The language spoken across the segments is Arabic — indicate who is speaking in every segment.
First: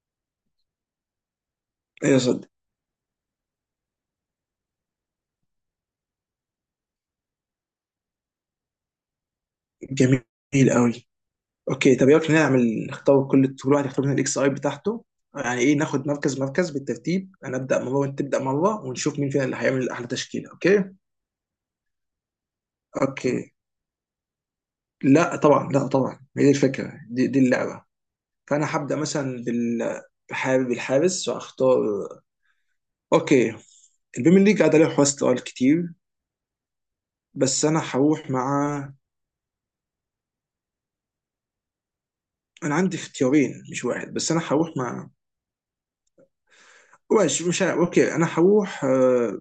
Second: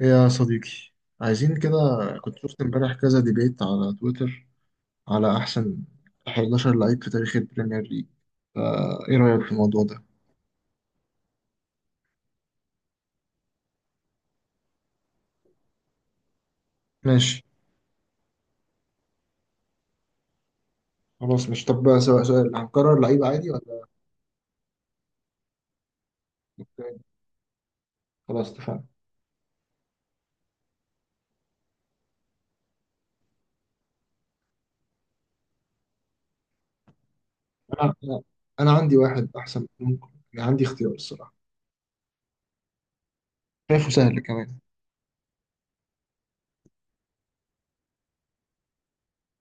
Speaker 1: إيه يا صديقي، عايزين كده.
Speaker 2: ايه يا
Speaker 1: كنت
Speaker 2: صديقي.
Speaker 1: شفت امبارح كذا ديبيت على تويتر على أحسن 11 لعيب في تاريخ البريمير ليج. فا إيه رأيك في الموضوع ده؟
Speaker 2: جميل قوي. اوكي، طب يلا نعمل، نختار كل واحد يختار من الاكس اي بتاعته. يعني ايه، ناخد مركز مركز بالترتيب،
Speaker 1: ماشي.
Speaker 2: انا ابدا مره وانت تبدا مره ونشوف مين فينا اللي هيعمل احلى تشكيله. اوكي.
Speaker 1: خلاص مش طب بقى، سؤال سؤال هنكرر لعيب عادي
Speaker 2: اوكي،
Speaker 1: ولا؟
Speaker 2: لا طبعا، لا طبعا، هي دي الفكره،
Speaker 1: أوكي،
Speaker 2: دي, دي اللعبه.
Speaker 1: خلاص
Speaker 2: فانا
Speaker 1: اتفقنا.
Speaker 2: هبدا مثلا بحابب الحارس واختار. اوكي، البيمن ليج قاعد عليه حواس سؤال كتير، بس انا
Speaker 1: أنا
Speaker 2: هروح
Speaker 1: أنا
Speaker 2: مع.
Speaker 1: عندي واحد أحسن ممكن، يعني عندي اختيار الصراحة.
Speaker 2: انا عندي اختيارين مش
Speaker 1: شايفه
Speaker 2: واحد،
Speaker 1: سهل
Speaker 2: بس انا
Speaker 1: كمان.
Speaker 2: هروح مع. مش عارف. اوكي انا هروح،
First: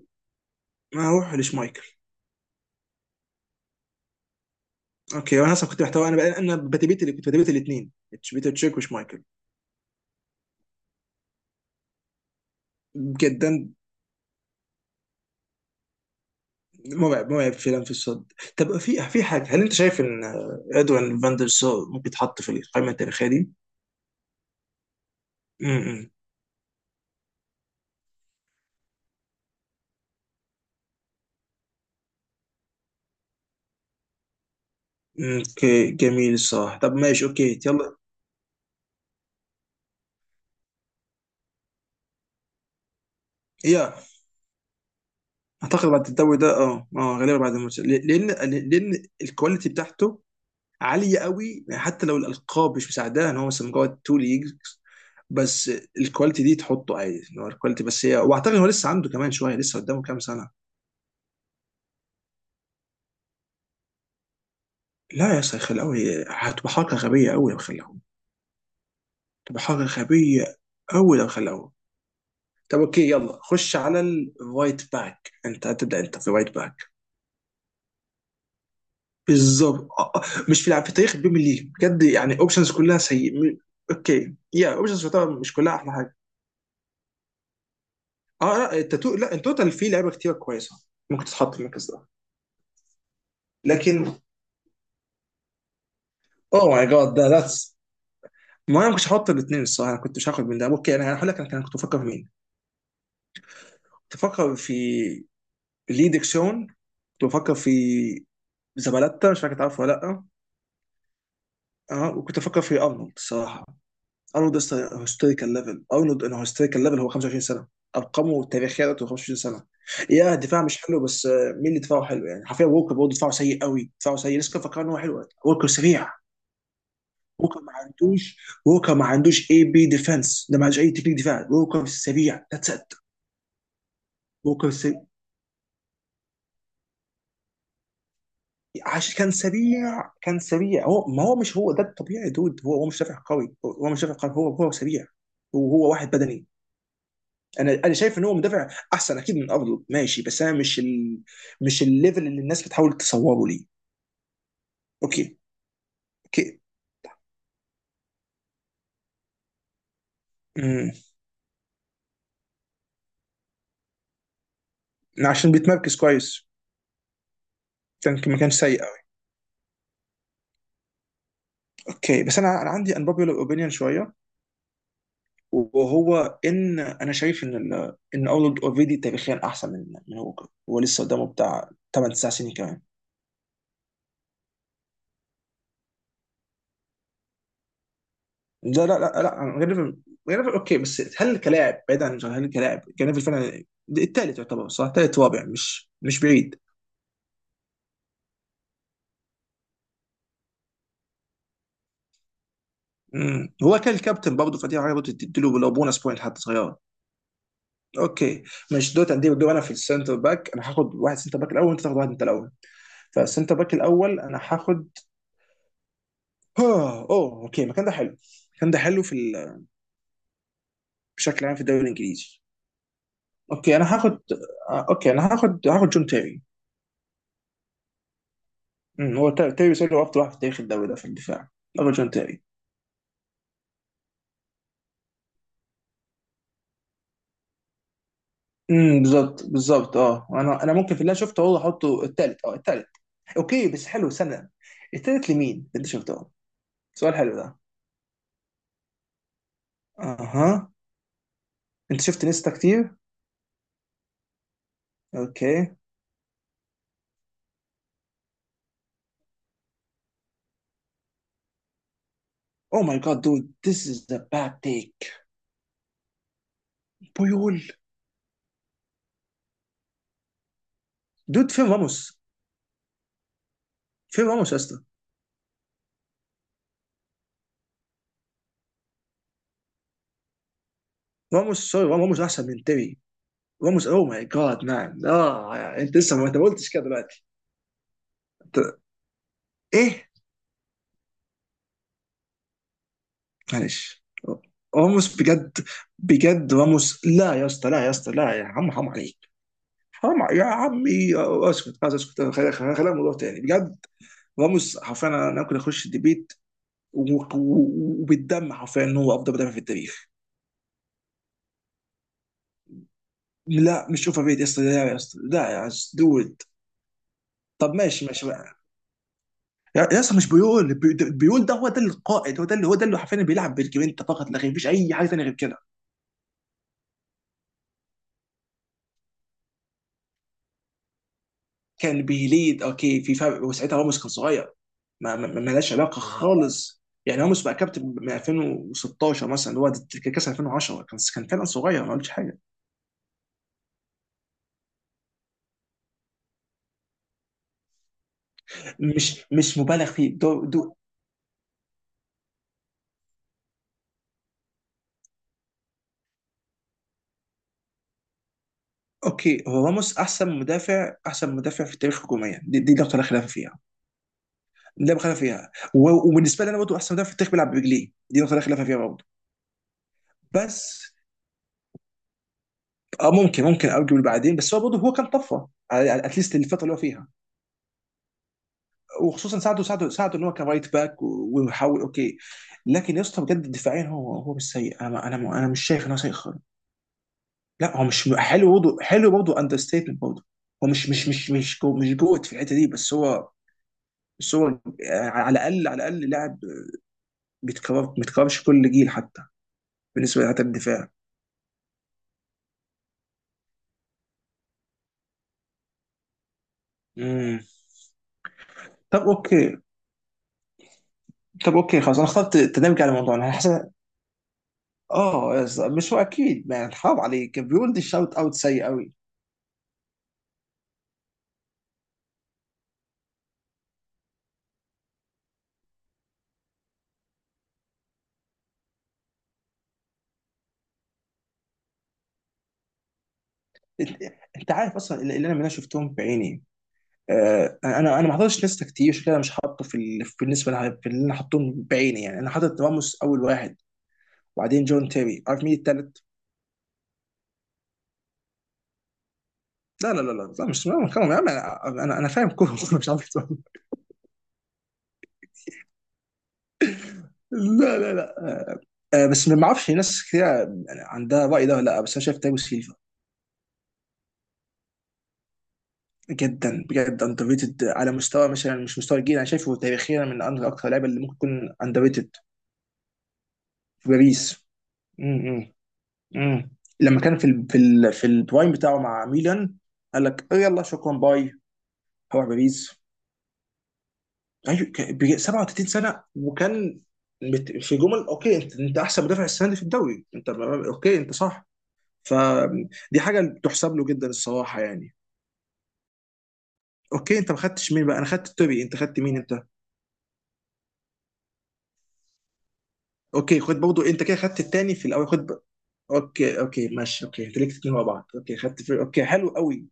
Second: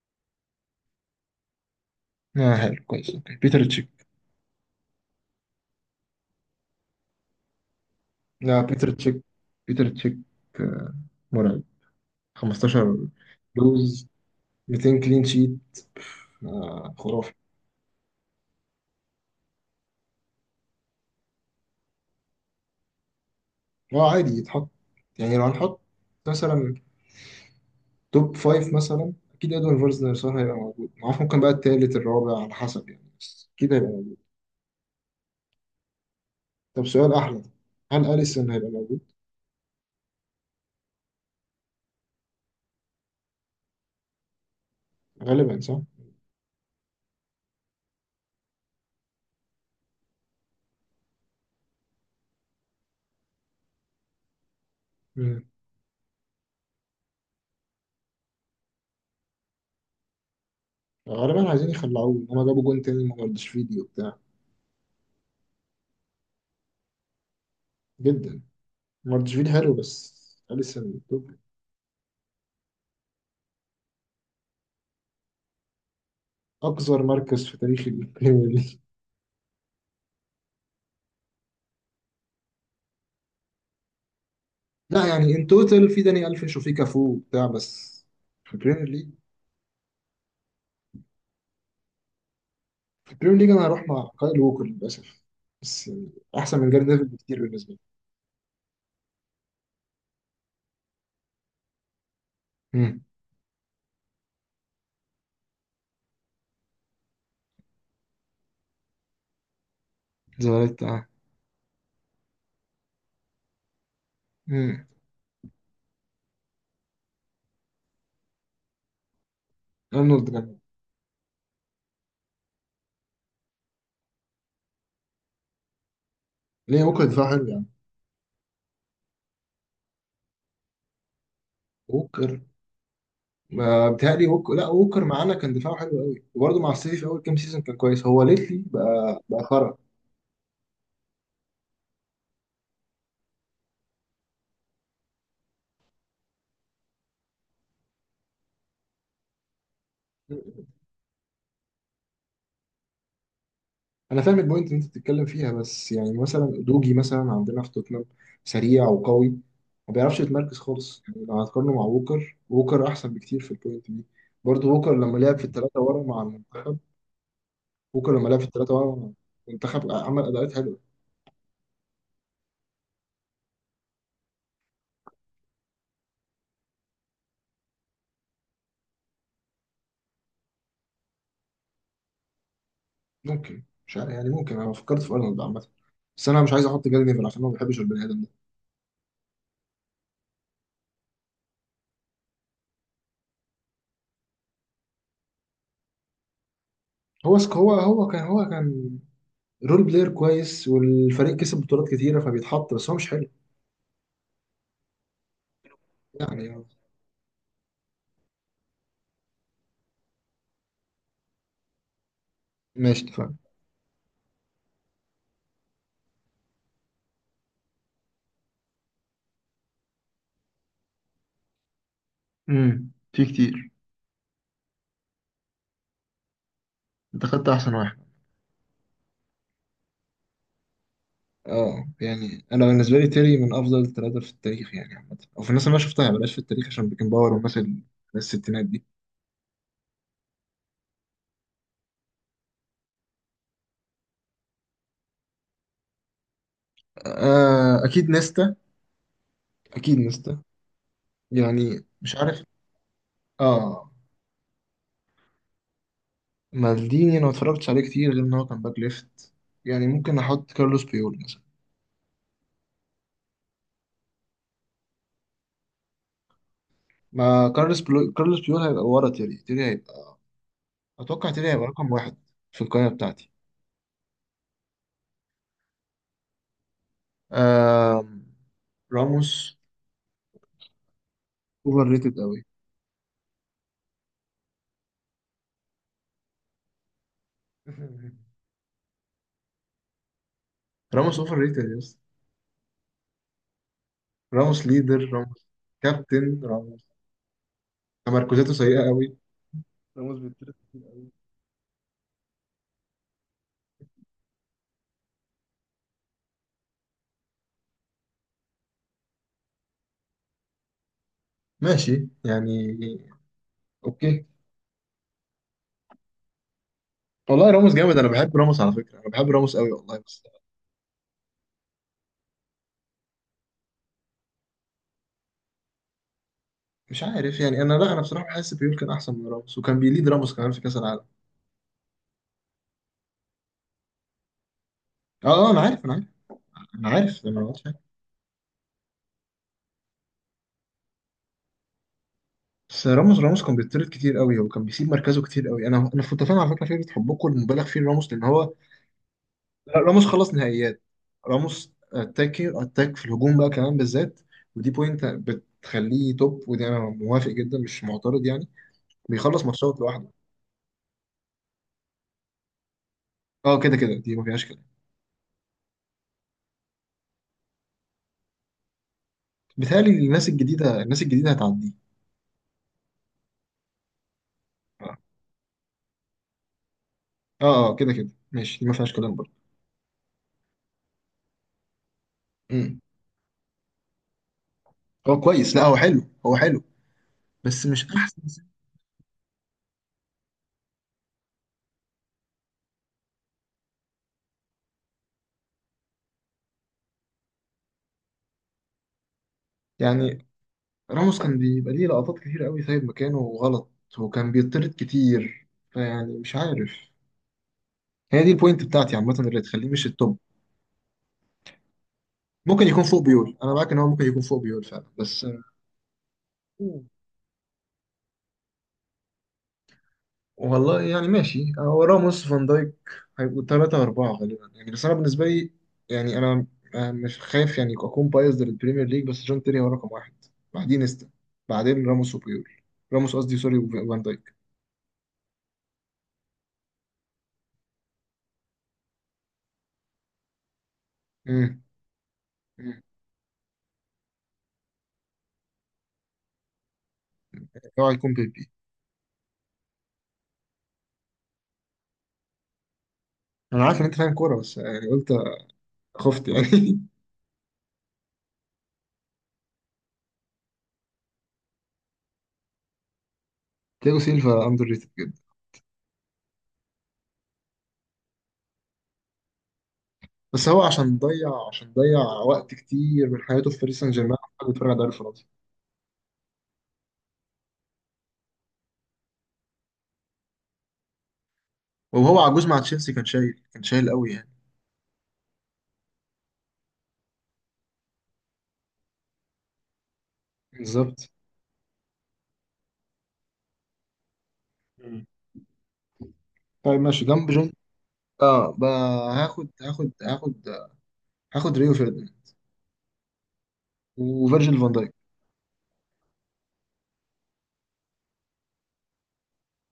Speaker 2: ما هروح لشمايكل.
Speaker 1: آه حلو كويس، أوكي بيتر تشيك.
Speaker 2: اوكي، وانا اصلا كنت محتار انا بقى، انا بتبيت اللي كنت بتبيت الاثنين، بيتر
Speaker 1: لا
Speaker 2: تشيك
Speaker 1: بيتر تشيك،
Speaker 2: وشمايكل.
Speaker 1: بيتر تشيك. آه، مرعب. 15
Speaker 2: جدا.
Speaker 1: لوز، 200 كلين شيت. آه
Speaker 2: مرعب
Speaker 1: خرافي.
Speaker 2: مرعب فعلا في الصد. طب في حاجه، هل انت شايف ان ادوين فاندر سار ممكن يتحط في القائمه التاريخيه دي؟
Speaker 1: اه عادي يتحط، يعني لو هنحط
Speaker 2: امم.
Speaker 1: مثلا توب فايف مثلا أكيد إدوارد فيرزنر هيبقى موجود، معرفش ممكن بقى التالت الرابع على حسب يعني، بس أكيد هيبقى موجود.
Speaker 2: اوكي جميل الصراحه.
Speaker 1: طب
Speaker 2: طب
Speaker 1: سؤال
Speaker 2: ماشي،
Speaker 1: أحلى ده.
Speaker 2: اوكي يلا.
Speaker 1: هل أليسون هيبقى موجود؟
Speaker 2: يا
Speaker 1: غالبا صح؟
Speaker 2: اعتقد بعد الدوري ده، غالبا بعد الماتش، لان الكواليتي بتاعته عاليه قوي، حتى لو الالقاب مش مساعداه ان هو مثلا مجرد تو ليجز.
Speaker 1: مم.
Speaker 2: بس الكواليتي دي تحطه عادي ان هو الكواليتي بس هي، واعتقد هو لسه عنده كمان شويه، لسه قدامه كام سنه.
Speaker 1: غالبا عايزين يخلعوه إن هما جابوا جون تاني من ماردشفيلي وبتاع.
Speaker 2: لا يا اسطى، خلاوي هتبقى حركه غبيه قوي لو خلاهم.
Speaker 1: جدا. ماردشفيلي
Speaker 2: تبقى
Speaker 1: حلو
Speaker 2: حركه
Speaker 1: بس،
Speaker 2: غبيه
Speaker 1: أليسون
Speaker 2: قوي لو
Speaker 1: توب.
Speaker 2: خلاهم. طب اوكي، يلا خش على الرايت باك. انت هتبدا، انت في رايت باك.
Speaker 1: أقذر مركز في تاريخ البريمير ليج.
Speaker 2: بالظبط، آه، آه. مش في لعب في تاريخ البيم ليج بجد، يعني اوبشنز كلها سيء. اوكي يا،
Speaker 1: لا
Speaker 2: اوبشنز
Speaker 1: يعني إن
Speaker 2: مش كلها
Speaker 1: توتال
Speaker 2: احلى
Speaker 1: في
Speaker 2: حاجه.
Speaker 1: داني ألفيش وفي كافو وبتاع بس. في
Speaker 2: اه، لا
Speaker 1: البريمير ليج،
Speaker 2: التاتو لا التوتال فيه لعيبه كتير كويسه، ممكن تتحط في المركز ده.
Speaker 1: في البريمير ليج انا هروح مع
Speaker 2: لكن.
Speaker 1: كايل ووكر للاسف، بس احسن من
Speaker 2: اوه
Speaker 1: جاري
Speaker 2: ماي
Speaker 1: نيفل
Speaker 2: جاد، ده
Speaker 1: بكتير بالنسبه
Speaker 2: ذاتس.
Speaker 1: لي.
Speaker 2: ما انا ما كنتش هحط الاثنين الصراحه، انا كنت مش هاخد من ده. اوكي انا هقول لك، انا كنت بفكر في مين.
Speaker 1: امم.
Speaker 2: كنت بفكر في لي ديكسون، كنت بفكر في زبالتا، مش فاكر تعرفه ولا لا.
Speaker 1: زمالك اه.
Speaker 2: اه وكنت بفكر في ارنولد الصراحه. ارنولد
Speaker 1: امم.
Speaker 2: هيستوريكال ليفل. ارنولد انا هيستوريكال ليفل هو 25 سنه، ارقامه التاريخيه بتاعته 25 سنه.
Speaker 1: ارنولد
Speaker 2: يا
Speaker 1: كان.
Speaker 2: دفاع مش حلو، بس مين اللي دفاعه حلو؟ يعني حرفيا ووكر برضه دفاعه سيء قوي، دفاعه سيء، لسه كان فاكر ان هو حلو. ووكر سريع،
Speaker 1: ليه ووكر دفاع حلو
Speaker 2: ووكر
Speaker 1: يعني؟
Speaker 2: ما عندوش ووكر ما عندوش اي بي ديفense، ده ما عندوش اي تكنيك دفاع. ووكر
Speaker 1: ووكر.
Speaker 2: سريع، ذاتس ات.
Speaker 1: ما بتهيألي ووكر، لا
Speaker 2: ممكن س...
Speaker 1: ووكر معانا كان دفاعه حلو قوي وبرضه مع السيتي في اول كام سيزون كان كويس، هو ليتلي
Speaker 2: عشان
Speaker 1: بقى
Speaker 2: كان
Speaker 1: بقى خرا.
Speaker 2: سريع، كان سريع. هو، ما هو مش هو ده الطبيعي دود. هو مش دافع قوي، هو مش دافع قوي، هو سريع، وهو واحد بدني. انا شايف ان هو مدافع احسن اكيد من ارنولد، ماشي. بس انا مش مش الليفل اللي الناس بتحاول تصوره ليه.
Speaker 1: انا فاهم البوينت اللي انت بتتكلم
Speaker 2: اوكي.
Speaker 1: فيها، بس يعني مثلا
Speaker 2: اوكي.
Speaker 1: دوجي مثلا عندنا في توتنهام سريع وقوي ما بيعرفش يتمركز
Speaker 2: امم.
Speaker 1: خالص، يعني لو هتقارنه مع ووكر، ووكر احسن بكتير في البوينت دي. برضه ووكر لما لعب في
Speaker 2: عشان
Speaker 1: الثلاثه
Speaker 2: بيتمركز
Speaker 1: ورا مع
Speaker 2: كويس،
Speaker 1: المنتخب. بوكر
Speaker 2: كان
Speaker 1: لما
Speaker 2: ما
Speaker 1: لعب في
Speaker 2: كانش
Speaker 1: الثلاثة
Speaker 2: سيء قوي.
Speaker 1: بقى منتخب عمل أداءات حلوة.
Speaker 2: اوكي بس انا عندي unpopular اوبينيون شويه، وهو ان انا شايف ان ان ارنولد اوريدي تاريخيا احسن من هوكر، هو لسه قدامه بتاع 8 9 سنين كمان.
Speaker 1: ممكن مش عارف يعني، ممكن أنا فكرت في أرنولد عامة، بس أنا مش عايز أحط جاري نيفل عشان أنا ما بحبش البني آدم ده.
Speaker 2: لا لا لا لا، جريفيل. جريفيل اوكي، بس هل كلاعب بعيد عن؟ هل كلاعب جريفيل فعلا الثالث يعتبر؟ صح، ثالث رابع مش بعيد.
Speaker 1: هو سك هو هو كان هو كان رول بلاير كويس والفريق كسب بطولات كتيرة فبيتحط، بس هو مش حلو
Speaker 2: هو كان الكابتن برضه، فدي حاجه برضه تديله لو بونس بوينت حتى
Speaker 1: يعني.
Speaker 2: صغيره. اوكي. مش دوت عندي دور انا في السنتر باك. انا هاخد واحد سنتر باك الاول، وانت تاخد واحد انت الاول.
Speaker 1: ماشي اتفقنا.
Speaker 2: فالسنتر باك الاول انا هاخد. اوه، اوه، اوكي المكان ده حلو. المكان ده حلو في بشكل عام في الدوري الانجليزي.
Speaker 1: امم. في كتير.
Speaker 2: اوكي انا هاخد اوكي انا هاخد جون تيري.
Speaker 1: انت خدت احسن واحد.
Speaker 2: هو تيري سيلو افضل واحد في تاريخ الدوري ده في الدفاع.
Speaker 1: اه
Speaker 2: افرجون تيري.
Speaker 1: يعني انا بالنسبه لي تيري من افضل الثلاثه في التاريخ يعني عامه، او في الناس اللي انا شفتها بلاش في التاريخ عشان بيكن باور والناس الناس الستينات دي.
Speaker 2: امم، بالظبط، بالظبط. اه انا ممكن في اللي أنا شفته هو احطه الثالث، اه الثالث. اوكي بس حلو سنه، الثالث لمين اللي شفته؟ سؤال حلو ده.
Speaker 1: آه اكيد نيستا، اكيد نيستا.
Speaker 2: اها.
Speaker 1: يعني
Speaker 2: انت
Speaker 1: مش
Speaker 2: شفت
Speaker 1: عارف.
Speaker 2: نيستا كتير.
Speaker 1: اه.
Speaker 2: اوكي.
Speaker 1: مالديني انا ما اتفرجتش عليه كتير غير ان هو كان باك ليفت، يعني ممكن احط كارلوس بيول مثلا.
Speaker 2: او ماي جاد دود، ذيس از ذا باد تيك.
Speaker 1: ما
Speaker 2: بيول،
Speaker 1: كارلوس بيول، كارلوس بيول هيبقى ورا تيري. تيري هيبقى، اتوقع تيري
Speaker 2: دود
Speaker 1: هيبقى
Speaker 2: فين
Speaker 1: رقم
Speaker 2: راموس؟
Speaker 1: واحد في القائمه بتاعتي.
Speaker 2: فين راموس يا اسطى؟
Speaker 1: آم... راموس
Speaker 2: راموس،
Speaker 1: اوفر
Speaker 2: سوري،
Speaker 1: ريتد
Speaker 2: راموس
Speaker 1: قوي.
Speaker 2: احسن من تيري. راموس او ماي جاد مان. اه، انت لسه، ما انت ما قلتش كده دلوقتي؟ أنت- ايه؟
Speaker 1: راموس اوفر ريتد، يس.
Speaker 2: معلش.
Speaker 1: راموس ليدر،
Speaker 2: راموس
Speaker 1: راموس
Speaker 2: بجد،
Speaker 1: كابتن،
Speaker 2: بجد
Speaker 1: راموس
Speaker 2: راموس. لا يا اسطى، لا يا اسطى، لا يا
Speaker 1: تمركزاته
Speaker 2: عم،
Speaker 1: سيئه
Speaker 2: حرام عليك.
Speaker 1: قوي، راموس
Speaker 2: حرام يا
Speaker 1: بيتطرد كتير قوي.
Speaker 2: عمي. اسكت، عايز اسكت، خلينا الموضوع تاني بجد. راموس حرفيا أنا ممكن اخش الديبيت وبالدم حرفيا ان هو افضل مدافع في التاريخ.
Speaker 1: ماشي يعني.
Speaker 2: لا، مش اوفر
Speaker 1: اوكي.
Speaker 2: ريت يا اسطى، لا يا اسطى، لا يا دود.
Speaker 1: والله راموس
Speaker 2: طب
Speaker 1: جامد،
Speaker 2: ماشي،
Speaker 1: انا
Speaker 2: ماشي
Speaker 1: بحب راموس
Speaker 2: بقى.
Speaker 1: على فكره، انا بحب راموس قوي
Speaker 2: يا
Speaker 1: والله،
Speaker 2: يا اسطى،
Speaker 1: بس
Speaker 2: مش بيقول بيقول ده هو ده القائد، هو ده اللي حرفيا بيلعب بالجرينتا، فقط لا غير، مفيش اي حاجه ثانيه غير كده.
Speaker 1: مش عارف يعني. انا لا انا بصراحه بحس بيول كان احسن من راموس، وكان بيليد راموس كمان في كاس العالم.
Speaker 2: كان بيليد اوكي في فرق، وساعتها راموس كان صغير.
Speaker 1: اه
Speaker 2: ما
Speaker 1: انا
Speaker 2: لهاش
Speaker 1: عارف انا
Speaker 2: علاقه
Speaker 1: عارف
Speaker 2: خالص،
Speaker 1: انا
Speaker 2: يعني
Speaker 1: عارف انا
Speaker 2: راموس بقى
Speaker 1: عارف.
Speaker 2: كابتن من 2016 مثلا اللي هو ده. كاس 2010 كان فعلا صغير، ما قلتش حاجه.
Speaker 1: بس راموس كان بيطرد كتير قوي وكان بيسيب مركزه كتير قوي. انا كنت فاهم على فكره فكره حبكم المبالغ فيه لراموس لان هو،
Speaker 2: مش
Speaker 1: لا،
Speaker 2: مبالغ
Speaker 1: راموس
Speaker 2: فيه
Speaker 1: خلص
Speaker 2: دو دو.
Speaker 1: نهائيات. راموس اتاكي اتاك في الهجوم بقى كمان بالذات، ودي بوينت بتخليه توب، ودي انا موافق جدا مش معترض يعني.
Speaker 2: اوكي،
Speaker 1: بيخلص
Speaker 2: هو
Speaker 1: ماتشات
Speaker 2: راموس
Speaker 1: لوحده.
Speaker 2: احسن مدافع في التاريخ هجوميا، دي نقطه لا خلاف
Speaker 1: اه
Speaker 2: فيها.
Speaker 1: كده كده دي ما فيهاش كلام.
Speaker 2: لا خلاف فيها وبالنسبه لي انا برضه احسن مدافع في التاريخ بيلعب برجليه، دي نقطه لا خلاف فيها برضه.
Speaker 1: بيتهيألي الناس الجديده،
Speaker 2: بس
Speaker 1: الناس الجديده هتعديه.
Speaker 2: اه ممكن ارجو بعدين، بس هو برضه هو
Speaker 1: اه.
Speaker 2: كان طفره اتليست الفتره اللي هو فيها.
Speaker 1: اه كده كده ماشي، دي ما فيهاش كلام.
Speaker 2: وخصوصا ساعده، ان هو كان رايت باك ويحاول اوكي.
Speaker 1: برضه
Speaker 2: لكن يا اسطى بجد دفاعيا، هو مش سيء.
Speaker 1: هو
Speaker 2: انا
Speaker 1: كويس،
Speaker 2: مش
Speaker 1: لا هو
Speaker 2: شايف ان هو
Speaker 1: حلو،
Speaker 2: سيء
Speaker 1: هو
Speaker 2: خالص.
Speaker 1: حلو بس
Speaker 2: لا هو
Speaker 1: مش
Speaker 2: مش
Speaker 1: احسن سيد.
Speaker 2: حلو برضه، حلو برضه اندر ستيتمنت برضه. هو مش جوت في الحته دي، بس هو على الاقل لاعب بيتكررش كل جيل حتى بالنسبه
Speaker 1: يعني
Speaker 2: لحتى الدفاع.
Speaker 1: راموس كان بيبقى ليه لقطات كتير قوي سايب مكانه غلط، وكان بيطرد كتير، فيعني مش عارف.
Speaker 2: امم.
Speaker 1: هي دي البوينت بتاعتي
Speaker 2: طب
Speaker 1: عامة اللي
Speaker 2: اوكي
Speaker 1: تخليه مش التوب.
Speaker 2: طب اوكي خلاص انا اخترت
Speaker 1: ممكن
Speaker 2: تدمج
Speaker 1: يكون
Speaker 2: على
Speaker 1: فوق
Speaker 2: الموضوع انا
Speaker 1: بيول، انا
Speaker 2: حاسس.
Speaker 1: معاك ان هو ممكن يكون فوق بيول فعلا، بس
Speaker 2: اه
Speaker 1: آه،
Speaker 2: يا اسطى، مش هو اكيد يعني، حرام عليك بيقول، دي الشوت اوت سيء قوي.
Speaker 1: والله يعني ماشي، هو راموس فان دايك هيبقوا ثلاثة أربعة غالبا يعني، بس أنا بالنسبة لي يعني، أنا مش خايف يعني أكون بايظ للبريمير ليج، بس جون تيري هو رقم واحد، بعدين نيستا، بعدين راموس وبيول. راموس قصدي سوري،
Speaker 2: انت
Speaker 1: وفان دايك.
Speaker 2: أنت عارف اصلا اللي انا شفتهم بعيني. انا ما حضرتش ناس كتير، عشان كده مش حاطه في اللي انا
Speaker 1: امم.
Speaker 2: حاطهم بعيني. يعني انا حاطط راموس اول واحد، وبعدين جون تيري. عارف مين التالت؟
Speaker 1: اوعى يكون بيبي.
Speaker 2: لا لا لا لا لا، مش لا، يا عم، انا انا أنا فاهم كوره أنا مش عارف أتفرج.
Speaker 1: انا عارف ان انت فاهم كوره، بس يعني قلت خفت يعني.
Speaker 2: لا لا لا. بس ما اعرفش ناس كتير يعني عندها الراي ده ولا لا، بس انا شايف تيري سيلفا.
Speaker 1: تياجو سيلفا اندر ريتد جدا.
Speaker 2: جدا بجد اندر ريتد، على مستوى مثلا مش مستوى الجيل، انا شايفه تاريخيا
Speaker 1: بس هو
Speaker 2: اكتر اللعيبه
Speaker 1: عشان
Speaker 2: اللي ممكن
Speaker 1: ضيع،
Speaker 2: تكون
Speaker 1: عشان
Speaker 2: اندر
Speaker 1: ضيع
Speaker 2: ريتد.
Speaker 1: وقت كتير من حياته في باريس
Speaker 2: في
Speaker 1: سان جيرمان
Speaker 2: باريس.
Speaker 1: عمال بيتفرج على الدوري الفرنسي.
Speaker 2: م- م. امم. لما كان في ال في ال في البرايم بتاعه مع ميلان، قال لك "آه يلا شكرا باي،
Speaker 1: وهو
Speaker 2: هروح
Speaker 1: عجوز مع
Speaker 2: باريس".
Speaker 1: تشيلسي كان شايل، كان شايل قوي يعني.
Speaker 2: ايوه، كان 37 سنه، وكان في جمل، اوكي انت احسن مدافع السنه دي في الدوري. انت اوكي،
Speaker 1: بالظبط.
Speaker 2: انت صح. فدي حاجه تحسب له جدا الصراحه، يعني.
Speaker 1: مم. طيب ماشي
Speaker 2: اوكي،
Speaker 1: جنب
Speaker 2: انت ما
Speaker 1: جون.
Speaker 2: خدتش مين بقى؟ انا خدت
Speaker 1: اه
Speaker 2: توري،
Speaker 1: بقى،
Speaker 2: انت خدت مين انت؟
Speaker 1: هاخد هاخد هاخد هاخد ريو فيرديناند
Speaker 2: اوكي خد برضه. انت كده خدت
Speaker 1: وفيرجيل فان
Speaker 2: التاني في
Speaker 1: دايك.
Speaker 2: الاول. خد اوكي، اوكي، ماشي، اوكي، انت ليك اتنين مع بعض، اوكي، خدت اوكي حلو قوي.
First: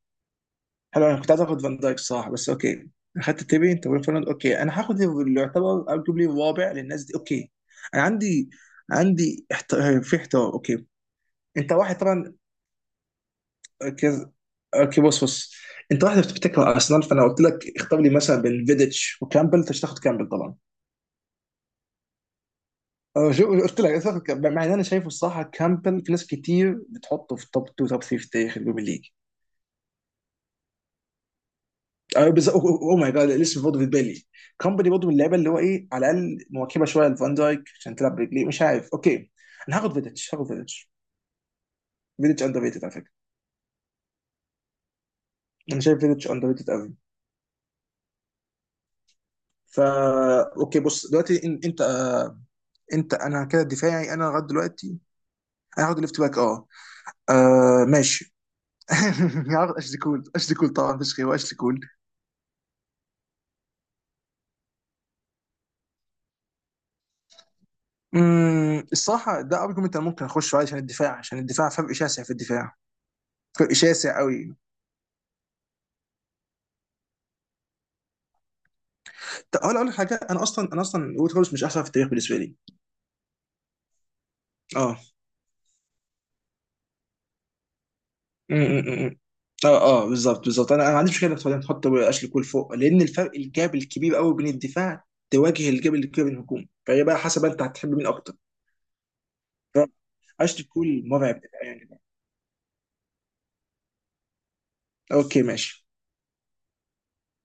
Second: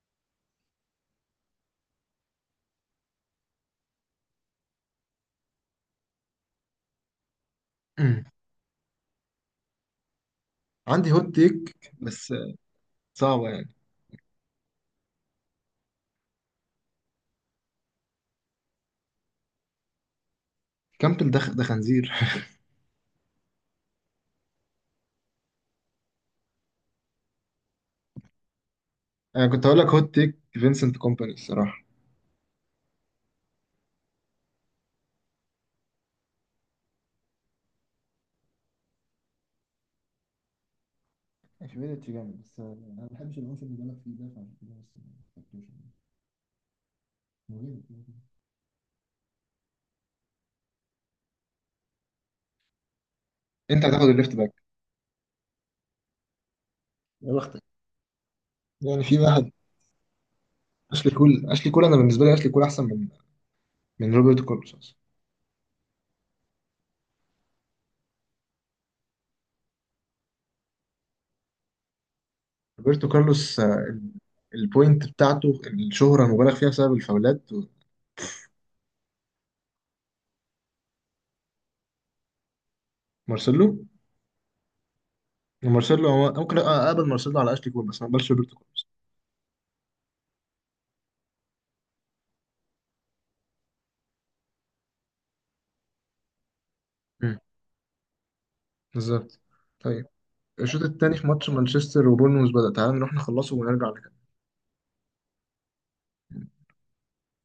Speaker 2: حلو، انا كنت عايز اخد فان دايك صح، بس اوكي، اخدت تيبي انت وفرناند. اوكي انا هاخد اللي يعتبر ارجوبلي الرابع للناس دي. اوكي، انا
Speaker 1: أمم.
Speaker 2: عندي في احترام اوكي،
Speaker 1: عندي هوت
Speaker 2: انت
Speaker 1: تيك
Speaker 2: واحد
Speaker 1: بس،
Speaker 2: طبعا.
Speaker 1: صعبة يعني.
Speaker 2: كز... اوكي بص بص، انت واحد بتفتكر ارسنال. فانا قلت لك اختار لي مثلا بين فيديتش وكامبل، انت مش هتاخد كامبل طبعا.
Speaker 1: كامبل ده ده خنزير.
Speaker 2: أه، شو قلت لك، أنت هتاخد كامبل، مع ان انا شايفه الصراحه كامبل في ناس كتير بتحطه في توب 2 توب 3 في تاريخ البريمير ليج.
Speaker 1: انا كنت هقول لك هوت تيك فينسنت كومباني الصراحة.
Speaker 2: ايوه بالظبط. اوه ماي جاد، الاسم برضه في بالي، كومباني برضه من اللعيبه اللي هو، ايه، على الاقل مواكبه شويه لفان دايك عشان تلعب برجليه، مش عارف. اوكي، انا هاخد فيديتش، هاخد فيديتش.
Speaker 1: اشمعنى جامد،
Speaker 2: فيديتش
Speaker 1: بس
Speaker 2: اندر
Speaker 1: آه،
Speaker 2: ريتد على
Speaker 1: انا ما
Speaker 2: فكره،
Speaker 1: بحبش العنف اللي بالك فيه ده، فعشان كده بس ما خدتوش
Speaker 2: انا
Speaker 1: يعني.
Speaker 2: شايف فيديتش اندر ريتد قوي.
Speaker 1: هو جامد كده كده.
Speaker 2: فا اوكي، بص دلوقتي، انت، انت انا كده
Speaker 1: انت هتاخد
Speaker 2: دفاعي انا
Speaker 1: الليفت
Speaker 2: لغايه
Speaker 1: باك،
Speaker 2: دلوقتي. انا هاخد ليفت باك، اه.
Speaker 1: يا بختك.
Speaker 2: آه ماشي.
Speaker 1: يعني في واحد.
Speaker 2: هاخد اشلي كول، اشلي كول طبعا،
Speaker 1: اشلي
Speaker 2: مفيش غيره
Speaker 1: كول،
Speaker 2: اشلي
Speaker 1: اشلي
Speaker 2: كول.
Speaker 1: كول انا بالنسبه لي اشلي كول احسن من، من روبرتو كارلوس أصلاً.
Speaker 2: الصراحه ده ارجيومنت انا ممكن اخش عليه، عشان الدفاع فرق شاسع في الدفاع،
Speaker 1: روبرتو كارلوس
Speaker 2: فرق شاسع قوي.
Speaker 1: البوينت بتاعته الشهره مبالغ فيها بسبب الفاولات.
Speaker 2: طب اقول لك حاجه، انا اصلا ويت هولز مش احسن في التاريخ بالنسبه لي.
Speaker 1: مارسيلو.
Speaker 2: اه،
Speaker 1: مارسيلو هو ممكن اقبل مارسيلو على اشلي كول، بس ما اقبلش
Speaker 2: م-
Speaker 1: روبرتو كارلوس.
Speaker 2: م- م. اه اه بالظبط، بالظبط. انا ما عنديش مشكله انك تحط اشلي كول فوق، لان الفرق الجاب الكبير قوي بين الدفاع، تواجه الجاب الكبير بين الهجوم، فهي بقى
Speaker 1: مم.
Speaker 2: حسب انت هتحب مين اكتر.
Speaker 1: بالظبط.
Speaker 2: ف-
Speaker 1: طيب
Speaker 2: اشلي
Speaker 1: الشوط
Speaker 2: كول
Speaker 1: الثاني في
Speaker 2: مرعب
Speaker 1: ماتش
Speaker 2: يعني.
Speaker 1: مانشستر وبورنموث بدأ، تعال نروح نخلصه ونرجع نكمل.
Speaker 2: اوكي ماشي.